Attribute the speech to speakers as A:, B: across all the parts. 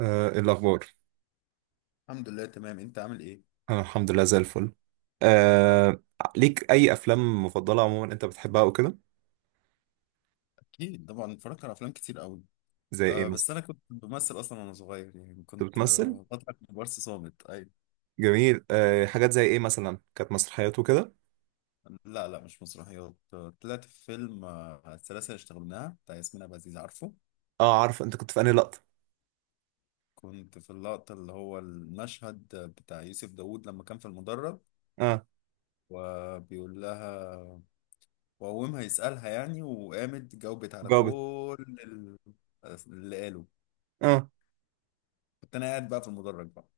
A: إيه الأخبار؟
B: الحمد لله، تمام. انت عامل ايه؟
A: أنا الحمد لله زي الفل. آه، ليك أي أفلام مفضلة عموما أنت بتحبها وكده؟
B: اكيد طبعا، اتفرجت على افلام كتير قوي.
A: زي إيه
B: أه،
A: مثلا؟
B: بس انا كنت بمثل اصلا وانا صغير، يعني
A: أنت
B: كنت
A: بتمثل؟
B: بطلع كبار صامت. اي؟
A: جميل. حاجات زي إيه مثلا؟ كانت مسرحيات وكده؟
B: لا لا، مش مسرحيات. طلعت في فيلم، السلاسل اللي اشتغلناها بتاع ياسمين عبد العزيز، عارفه؟
A: أه، عارف. أنت كنت في أنهي لقطة؟
B: كنت في اللقطة، اللي هو المشهد بتاع يوسف داوود لما كان في المدرج،
A: أه،
B: وبيقول لها. وقومها يسألها يعني، وقامت جاوبت على
A: جاوبت.
B: كل اللي قاله.
A: أه،
B: كنت انا قاعد بقى في المدرج بقى.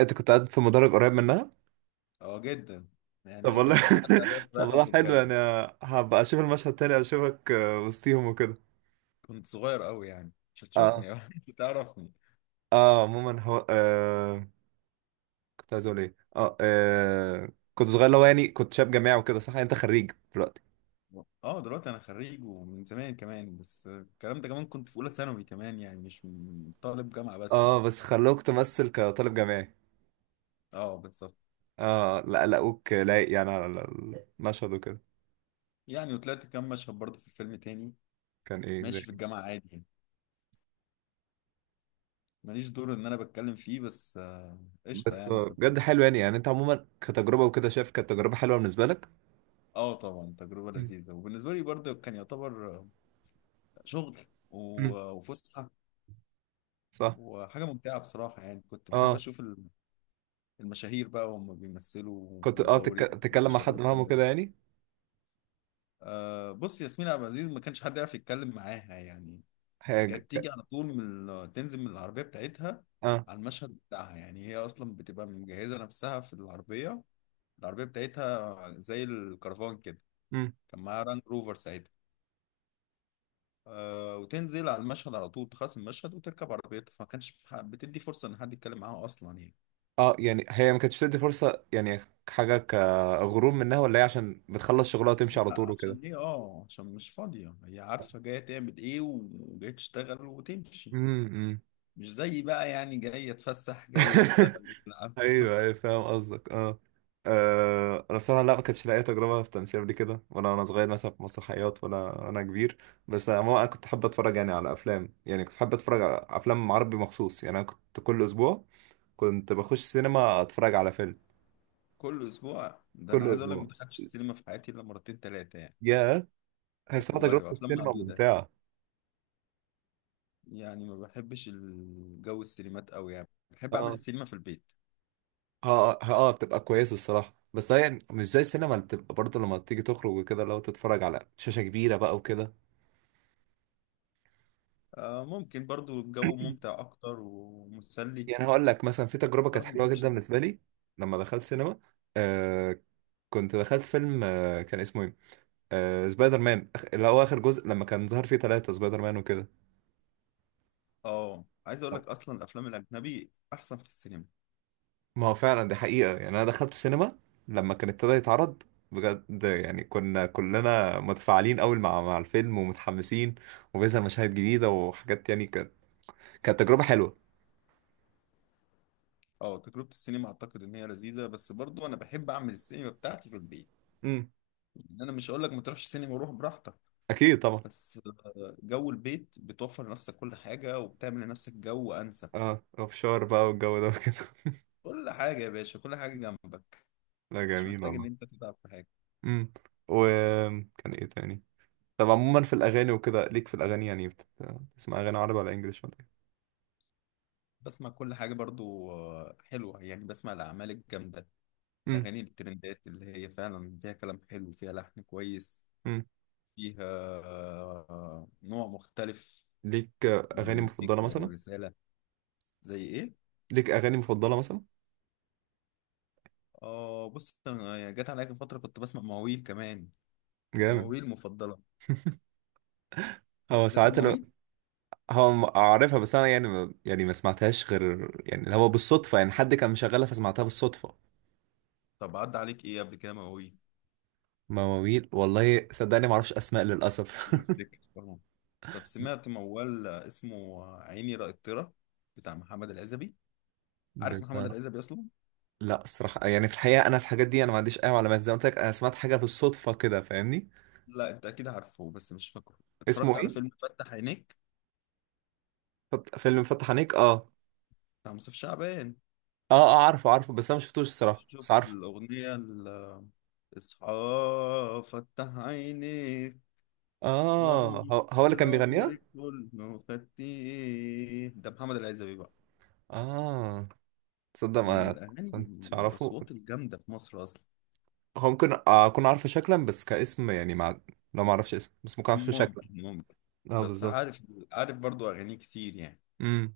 A: أنت كنت قاعد في مدرج قريب منها؟
B: اه، جدا. يعني
A: طب
B: هي
A: والله.
B: كانت بتعدي على الوقت،
A: طب
B: رايحة
A: والله، حلو يعني.
B: وجاية.
A: هبقى أشوف المشهد تاني، أشوفك وسطيهم وكده.
B: كنت صغير قوي يعني، مش
A: أه.
B: هتشوفني أكيد تعرفني.
A: أه، عموما هو، كنت عايز أقول إيه؟ أه آه، كنت صغير اللي هو يعني كنت شاب جامعي وكده، صح؟ يعني أنت خريج دلوقتي.
B: اه، دلوقتي انا خريج ومن زمان كمان. بس الكلام ده كمان كنت في اولى ثانوي، كمان يعني مش طالب جامعة بس.
A: اه، بس خلوك تمثل كطالب جامعي.
B: اه، بالظبط.
A: اه لا، لقوك لايق يعني على المشهد وكده.
B: يعني وطلعت كام مشهد برضه في الفيلم تاني.
A: كان ايه؟ زي
B: ماشي في
A: إيه.
B: الجامعة عادي يعني، ماليش دور ان انا بتكلم فيه، بس قشطة
A: بس
B: يعني كنت.
A: بجد حلو يعني انت عموما كتجربة وكده شايف كانت تجربة حلوة بالنسبة لك.
B: اه طبعا، تجربة
A: مم.
B: لذيذة، وبالنسبة لي برضه كان يعتبر شغل
A: مم.
B: وفسحة
A: صح.
B: وحاجة ممتعة بصراحة. يعني كنت بحب
A: اه
B: أشوف المشاهير بقى وهم بيمثلوا،
A: كنت اه
B: ومصورين
A: تتكلم مع
B: بيشغلوا
A: حد فاهمه
B: الكاميرا.
A: كده يعني.
B: بص، ياسمين عبد العزيز ما كانش حد يعرف يتكلم معاها يعني.
A: هي
B: كانت تيجي على طول من تنزل من العربية بتاعتها
A: اه.
B: على المشهد بتاعها. يعني هي أصلا بتبقى مجهزة نفسها في العربية. العربية بتاعتها زي الكرفان كده.
A: مم.
B: كان معاها رانج روفر ساعتها. وتنزل على المشهد على طول، تخلص المشهد وتركب عربيتها. فما كانش بتدي فرصة إن حد يتكلم معاها أصلا يعني.
A: اه يعني هي ما كانتش تدي فرصة يعني، حاجة كغرور منها ولا هي عشان بتخلص شغلها وتمشي على
B: لا،
A: طول وكده.
B: عشان ايه؟ اه، عشان مش فاضية. هي عارفة جاية تعمل ايه، وجاية تشتغل وتمشي.
A: امم.
B: مش زي بقى يعني جاية اتفسح، جاية اشتغل ألعب.
A: ايوه ايوه، فاهم قصدك اه. انا بصراحه لا، ما كانتش لاقي تجربه في التمثيل قبل كده، ولا وانا صغير مثلا في مسرحيات، ولا انا كبير. بس عموما انا كنت حابب اتفرج يعني على افلام، يعني كنت حابب اتفرج على افلام عربي مخصوص، يعني انا كنت كل اسبوع كنت بخش سينما اتفرج على فيلم
B: كل اسبوع ده؟ انا
A: كل
B: عايز اقول لك، ما
A: اسبوع.
B: دخلتش السينما في حياتي الا مرتين تلاتة يعني.
A: يا. هي بصراحه
B: والله،
A: تجربه
B: وافلام
A: السينما
B: معدودة.
A: ممتعه.
B: يعني ما بحبش الجو السينمات قوي، يعني بحب اعمل
A: اه
B: السينما في البيت.
A: اه اه. بتبقى كويسه الصراحه، بس هي مش زي السينما اللي بتبقى برضه لما تيجي تخرج وكده، لو تتفرج على شاشه كبيره بقى وكده.
B: آه، ممكن برضو الجو ممتع اكتر ومسلي.
A: يعني هقول لك مثلا في
B: بس
A: تجربة كانت
B: بصراحة ما
A: حلوة
B: بحبش
A: جدا بالنسبة
B: الزحمة.
A: لي لما دخلت سينما، آه كنت دخلت فيلم، آه كان اسمه ايه، آه سبايدر مان اللي هو آخر جزء لما كان ظهر فيه ثلاثة سبايدر مان وكده.
B: اه، عايز اقول لك، اصلا الافلام الاجنبي احسن في السينما.
A: ما هو فعلا دي حقيقة، يعني أنا دخلت السينما لما كان ابتدى يتعرض، بجد يعني كنا كلنا متفاعلين أوي مع الفيلم ومتحمسين، وبيظهر مشاهد جديدة وحاجات يعني، كانت تجربة حلوة.
B: اه، تجربة السينما اعتقد ان هي لذيذة، بس برضو انا بحب اعمل السينما بتاعتي في البيت.
A: امم.
B: يعني انا مش هقول لك ما تروحش السينما، وروح براحتك.
A: أكيد طبعا.
B: بس جو البيت بتوفر لنفسك كل حاجة، وبتعمل لنفسك جو انسب.
A: اه، اوف شور بقى والجو ده وكده.
B: كل حاجة يا باشا، كل حاجة جنبك.
A: لا
B: مش
A: جميل
B: محتاج ان
A: والله.
B: انت تتعب في حاجة.
A: امم. وكان ايه تاني؟ طب عموما في الاغاني وكده، ليك في الاغاني يعني بتسمع اغاني عربي ولا انجليش ولا ايه؟
B: بسمع كل حاجة برضو، حلوة يعني. بسمع الاعمال الجامدة،
A: امم.
B: الاغاني الترندات اللي هي فعلا فيها كلام حلو، فيها لحن كويس،
A: امم.
B: فيها نوع مختلف
A: ليك
B: من
A: اغاني
B: الموسيقى
A: مفضله مثلا؟
B: والرسالة. زي ايه؟
A: ليك اغاني مفضله مثلا؟
B: اه، بص، انا جت عليا فتره كنت بسمع مواويل كمان.
A: جامد.
B: مواويل مفضله.
A: هو
B: تسمع
A: ساعات انا،
B: مواويل؟
A: هو اعرفها، بس انا يعني يعني ما سمعتهاش غير يعني اللي هو بالصدفه، يعني حد كان مشغلها فسمعتها بالصدفه.
B: طب عدى عليك ايه قبل كده مواويل؟
A: مواويل والله صدقني ما اعرفش اسماء للاسف.
B: مش هتفتكر طبعا. طب سمعت موال اسمه عيني رأيترة بتاع محمد العزبي؟ عارف
A: بس
B: محمد العزبي اصلا؟
A: لا الصراحه، يعني في الحقيقه انا في الحاجات دي انا ما عنديش اي معلومات، زي ما قلت لك انا سمعت حاجه بالصدفه كده فاهمني.
B: لا، انت اكيد عارفه بس مش فاكره.
A: اسمه
B: اتفرجت على
A: ايه؟
B: فيلم فتح عينيك
A: فيلم فتح عينيك، اه.
B: بتاع مصطفى شعبان؟
A: اه اه، عارفه عارفه، بس انا ما شفتوش الصراحه، بس
B: شفت
A: عارفه.
B: الاغنيه اصحى فتح عينيك،
A: اه،
B: غمضت
A: هو اللي كان
B: العمر
A: بيغنيها.
B: كله، خدت ايه؟ ده محمد العزبي بقى،
A: اه. تصدق
B: من
A: ما
B: الأغاني،
A: كنتش اعرفه.
B: الأصوات الجامدة في مصر أصلا.
A: هو ممكن اكون عارفه شكلا بس كاسم يعني، مع، لو ما اعرفش اسمه بس ممكن اعرفه شكلا.
B: ممكن، ممكن.
A: اه
B: بس
A: بالظبط.
B: عارف، عارف برضو أغاني كتير يعني.
A: امم.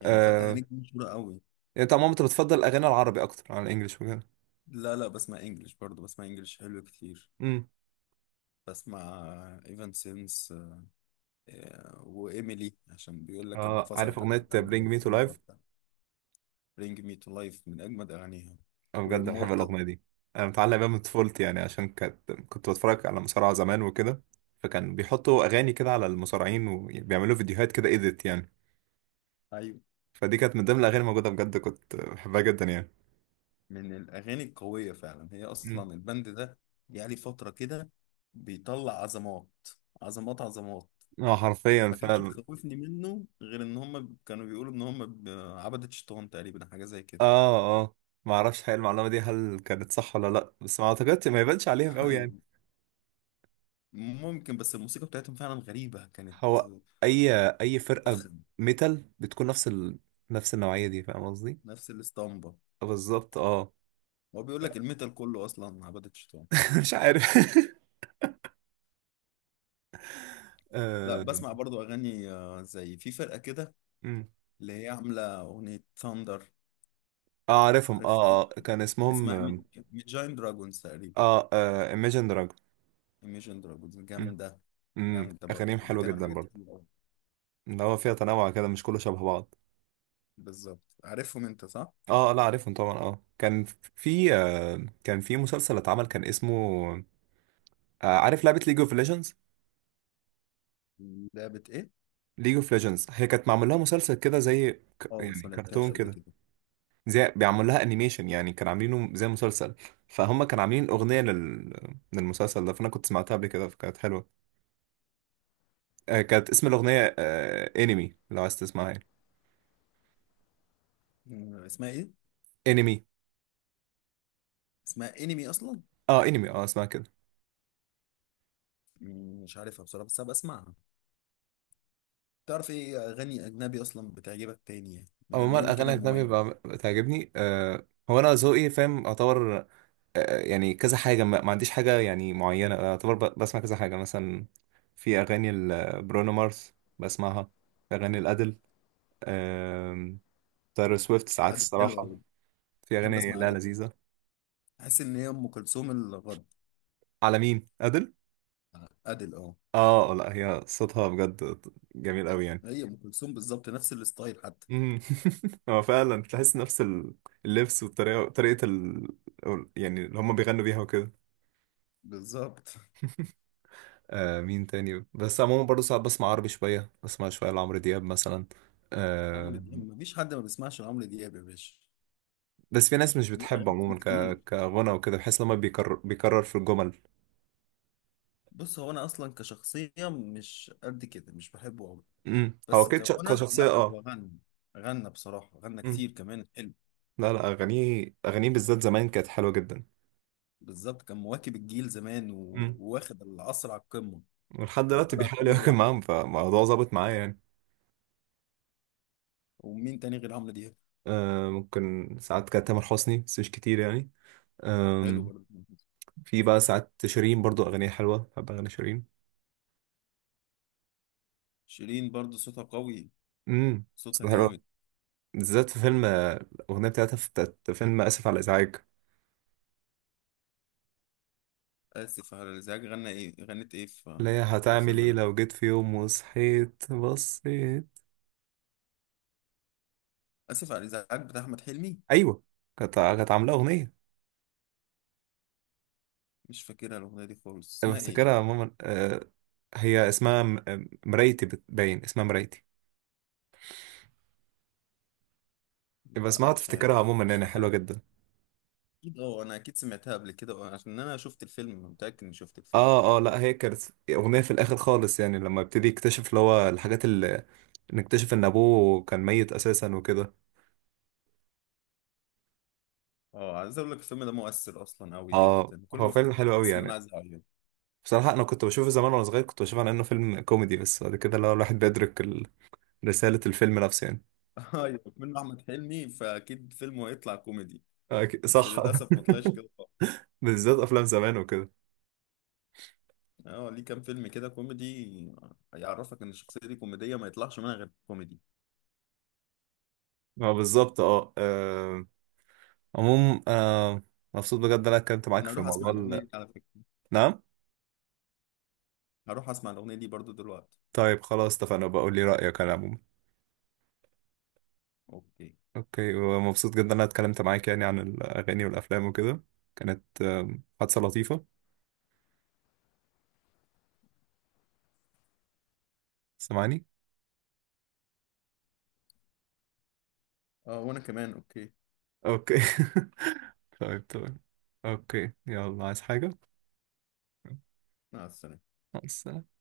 B: يعني فتح
A: آه.
B: عينيك دي مشهورة قوي.
A: يعني انت عموما انت بتفضل الاغاني العربي اكتر عن الانجليش وكده.
B: لا لا، بسمع إنجلش برضو، بسمع إنجلش حلو كتير.
A: امم.
B: بسمع إيفان سينس وإيميلي، عشان بيقول لك
A: اه، عارف
B: انفصلت عن
A: اغنيه
B: الباند،
A: برينج
B: بقت
A: مي تو
B: تغني
A: لايف؟
B: لوحدها. برينج مي تو لايف من أجمد أغانيها،
A: انا بجد بحب
B: وإمورتال.
A: الاغنيه دي. انا متعلق بيها من طفولتي، يعني عشان كانت كنت بتفرج على مصارعه زمان وكده، فكان بيحطوا اغاني كده على المصارعين وبيعملوا فيديوهات كده ايديت يعني.
B: أيوة،
A: فدي كانت من ضمن الاغاني الموجوده، بجد كنت بحبها جدا يعني.
B: من الأغاني القوية فعلا. هي
A: مم.
B: أصلا البند ده جه لي فترة كده بيطلع عظمات، عظمات عظمات.
A: اه حرفيا
B: ما كانتش
A: فعلا.
B: بتخوفني منه غير إن هم كانوا بيقولوا إن هم عبدة شيطان تقريبا، حاجة زي كده.
A: اه اه، ما اعرفش حقيقة المعلومه دي هل كانت صح ولا لا، بس ما اعتقدش، ما يبانش عليهم قوي
B: أيوه،
A: يعني.
B: ممكن. بس الموسيقى بتاعتهم فعلا غريبة كانت.
A: هو اي اي فرقه ميتال بتكون نفس ال... نفس النوعيه دي، فاهم قصدي؟
B: نفس الاسطمبة.
A: بالظبط اه.
B: هو بيقول لك الميتال كله أصلا عبدة شيطان.
A: مش عارف.
B: لا،
A: آه.
B: بسمع برضو أغاني زي في فرقة كده
A: أمم.
B: اللي هي عاملة أغنية ثاندر.
A: عارفهم اه،
B: عارف Thunder؟
A: كان
B: اسمها ميت
A: اسمهم
B: جاين دراجونز تقريبا.
A: اه، Imagine Dragon.
B: ايميجن دراجونز
A: أمم.
B: جامده.
A: أمم.
B: جامده برضه،
A: اغانيهم حلوه
B: بتعمل
A: جدا
B: حاجات
A: برضه،
B: كتير قوي.
A: اللي هو فيها تنوع كده مش كله شبه بعض.
B: بالظبط، عارفهم انت صح.
A: اه لا عارفهم طبعا اه، كان في كان في مسلسل اتعمل كان اسمه عارف لعبة ليج اوف ليجندز؟
B: لعبه ايه؟
A: ليج اوف ليجندز هي كانت معمول لها مسلسل كده، زي
B: اه بس
A: يعني
B: ما
A: كرتون
B: لعبتهاش قبل
A: كده،
B: كده.
A: زي بيعمل لها انيميشن يعني كان عاملينه زي مسلسل. فهم كانوا عاملين اغنية لل... للمسلسل ده، فانا كنت سمعتها قبل كده فكانت حلوة. كانت اسم الاغنية انمي، لو عايز تسمعها يعني.
B: اسمها ايه؟
A: انمي.
B: اسمها انمي اصلا؟
A: اه انمي، اه اسمها كده.
B: مش عارفها بصراحه، بس هبقى اسمعها. تعرف ايه اغاني اجنبي اصلا بتعجبك تاني، يعني من
A: عموما
B: اللون
A: الاغاني
B: كده
A: الاجنبي
B: المميز؟
A: بتعجبني. هو انا ذوقي فاهم اعتبر يعني كذا حاجة، ما عنديش حاجة يعني معينة أعتبر بسمع كذا حاجة. مثلا في أغاني برونو مارس بسمعها. في أغاني الأدل. آم. تايلور سويفت ساعات
B: ادل حلوه
A: الصراحة.
B: قوي.
A: في
B: بحب
A: أغاني
B: اسمع
A: لا
B: ادل.
A: لذيذة.
B: احس ان هي ام كلثوم الغرب.
A: على مين أدل؟
B: ادل، اه.
A: آه لا، هي صوتها بجد جميل أوي يعني.
B: هي ام كلثوم بالظبط، نفس الستايل حتى.
A: مم. هو فعلا تحس نفس ال-، اللبس والطريقة، طريقة ال... يعني اللي هما بيغنوا بيها وكده.
B: بالظبط.
A: آه، مين تاني؟ بس عموما برضه ساعات بسمع عربي شوية، بسمع شوية لعمرو دياب مثلا.
B: عمرو
A: آه،
B: دياب مفيش حد ما بيسمعش عمرو دياب يا باشا.
A: بس في ناس مش
B: ليه
A: بتحبه
B: اغاني
A: عموما، ك...
B: كتير.
A: كغنى وكده، بحس لما بيكرر بيكرر في الجمل.
B: بص، هو انا اصلا كشخصيه مش قد كده، مش بحبه قوي.
A: امم، هو
B: بس
A: كده
B: كغنى
A: كشخصية
B: لا، هو
A: اه.
B: غنى، غنى بصراحه، غنى
A: امم.
B: كتير كمان حلو.
A: لا لا، أغانيه أغانيه بالذات زمان كانت حلوة جدا.
B: بالظبط، كان مواكب الجيل زمان
A: امم.
B: وواخد العصر على القمه.
A: ولحد
B: كان
A: دلوقتي
B: طالع
A: بيحاول
B: القمه
A: يواكب
B: لوحده.
A: معاهم، فالموضوع ظابط معايا يعني.
B: ومين تاني غير عمرو دياب؟
A: آه، ممكن ساعات كانت تامر حسني، بس مش كتير يعني.
B: حلو
A: آم.
B: برضه.
A: في بقى ساعات شيرين برضو أغانيها حلوة، بحب أغاني شيرين.
B: شيرين برضه صوتها قوي،
A: امم. بس
B: صوتها
A: حلوة
B: جامد.
A: بالذات في فيلم الأغنية بتاعتها في بتاعت فيلم آسف على الإزعاج،
B: اسف على الازعاج، غنى ايه، غنت ايه
A: اللي
B: في
A: هي
B: في
A: هتعمل
B: الفيلم
A: ايه
B: ده؟
A: لو جيت في يوم وصحيت بصيت.
B: اسف على الازعاج بتاع احمد حلمي.
A: ايوه. كانت عامله اغنيه،
B: مش فاكرها الاغنيه دي خالص،
A: أنا
B: اسمها ايه؟
A: بفتكرها ماما، هي اسمها مرايتي بتبين، اسمها مرايتي. يبقى
B: لا
A: اسمها
B: مش
A: تفتكرها
B: عارف،
A: عموما،
B: مش
A: يعني حلوه
B: فاكرها.
A: جدا.
B: اكيد اه، انا اكيد سمعتها قبل كده، عشان انا شفت الفيلم، متاكد اني شفت الفيلم.
A: اه اه لا، هي كانت اغنيه في الاخر خالص، يعني لما ابتدي يكتشف اللي هو الحاجات اللي نكتشف ان ابوه كان ميت اساسا وكده.
B: اه، عايز اقول لك الفيلم ده مؤثر اصلا قوي
A: اه
B: جدا. كل
A: هو
B: ما
A: فيلم
B: افتكر
A: حلو قوي
B: بحس ان انا
A: يعني.
B: عايز اعيط.
A: بصراحه انا كنت بشوفه زمان وانا صغير، كنت بشوفه على انه فيلم كوميدي، بس بعد كده اللي هو الواحد بيدرك ال- رساله الفيلم نفسه يعني.
B: ايوه، منه احمد حلمي، فاكيد فيلمه هيطلع كوميدي. بس
A: صح.
B: للاسف ما طلعش كده خالص.
A: بالذات افلام زمان وكده.
B: اه ليه؟ كام فيلم كده كوميدي هيعرفك ان الشخصيه دي كوميديه؟ ما يطلعش منها غير كوميدي.
A: ما بالظبط اه. آه، عموم آه مبسوط بجد إن انا اتكلمت معاك
B: انا
A: في
B: هروح اسمع
A: موضوع
B: الاغنيه
A: ال...
B: دي على فكره.
A: نعم.
B: هروح اسمع الاغنيه دي برضو دلوقتي.
A: طيب خلاص اتفقنا، بقول لي رأيك انا عموما.
B: اوكي.
A: اوكي، ومبسوط جدا ان انا اتكلمت معاك يعني عن الاغاني والافلام وكده. كانت حادثة لطيفة، سامعني.
B: اه، وانا كمان اوكي.
A: اوكي. طيب طيب. اوكي يلا، عايز حاجة؟
B: مع السلامه.
A: مع السلامة.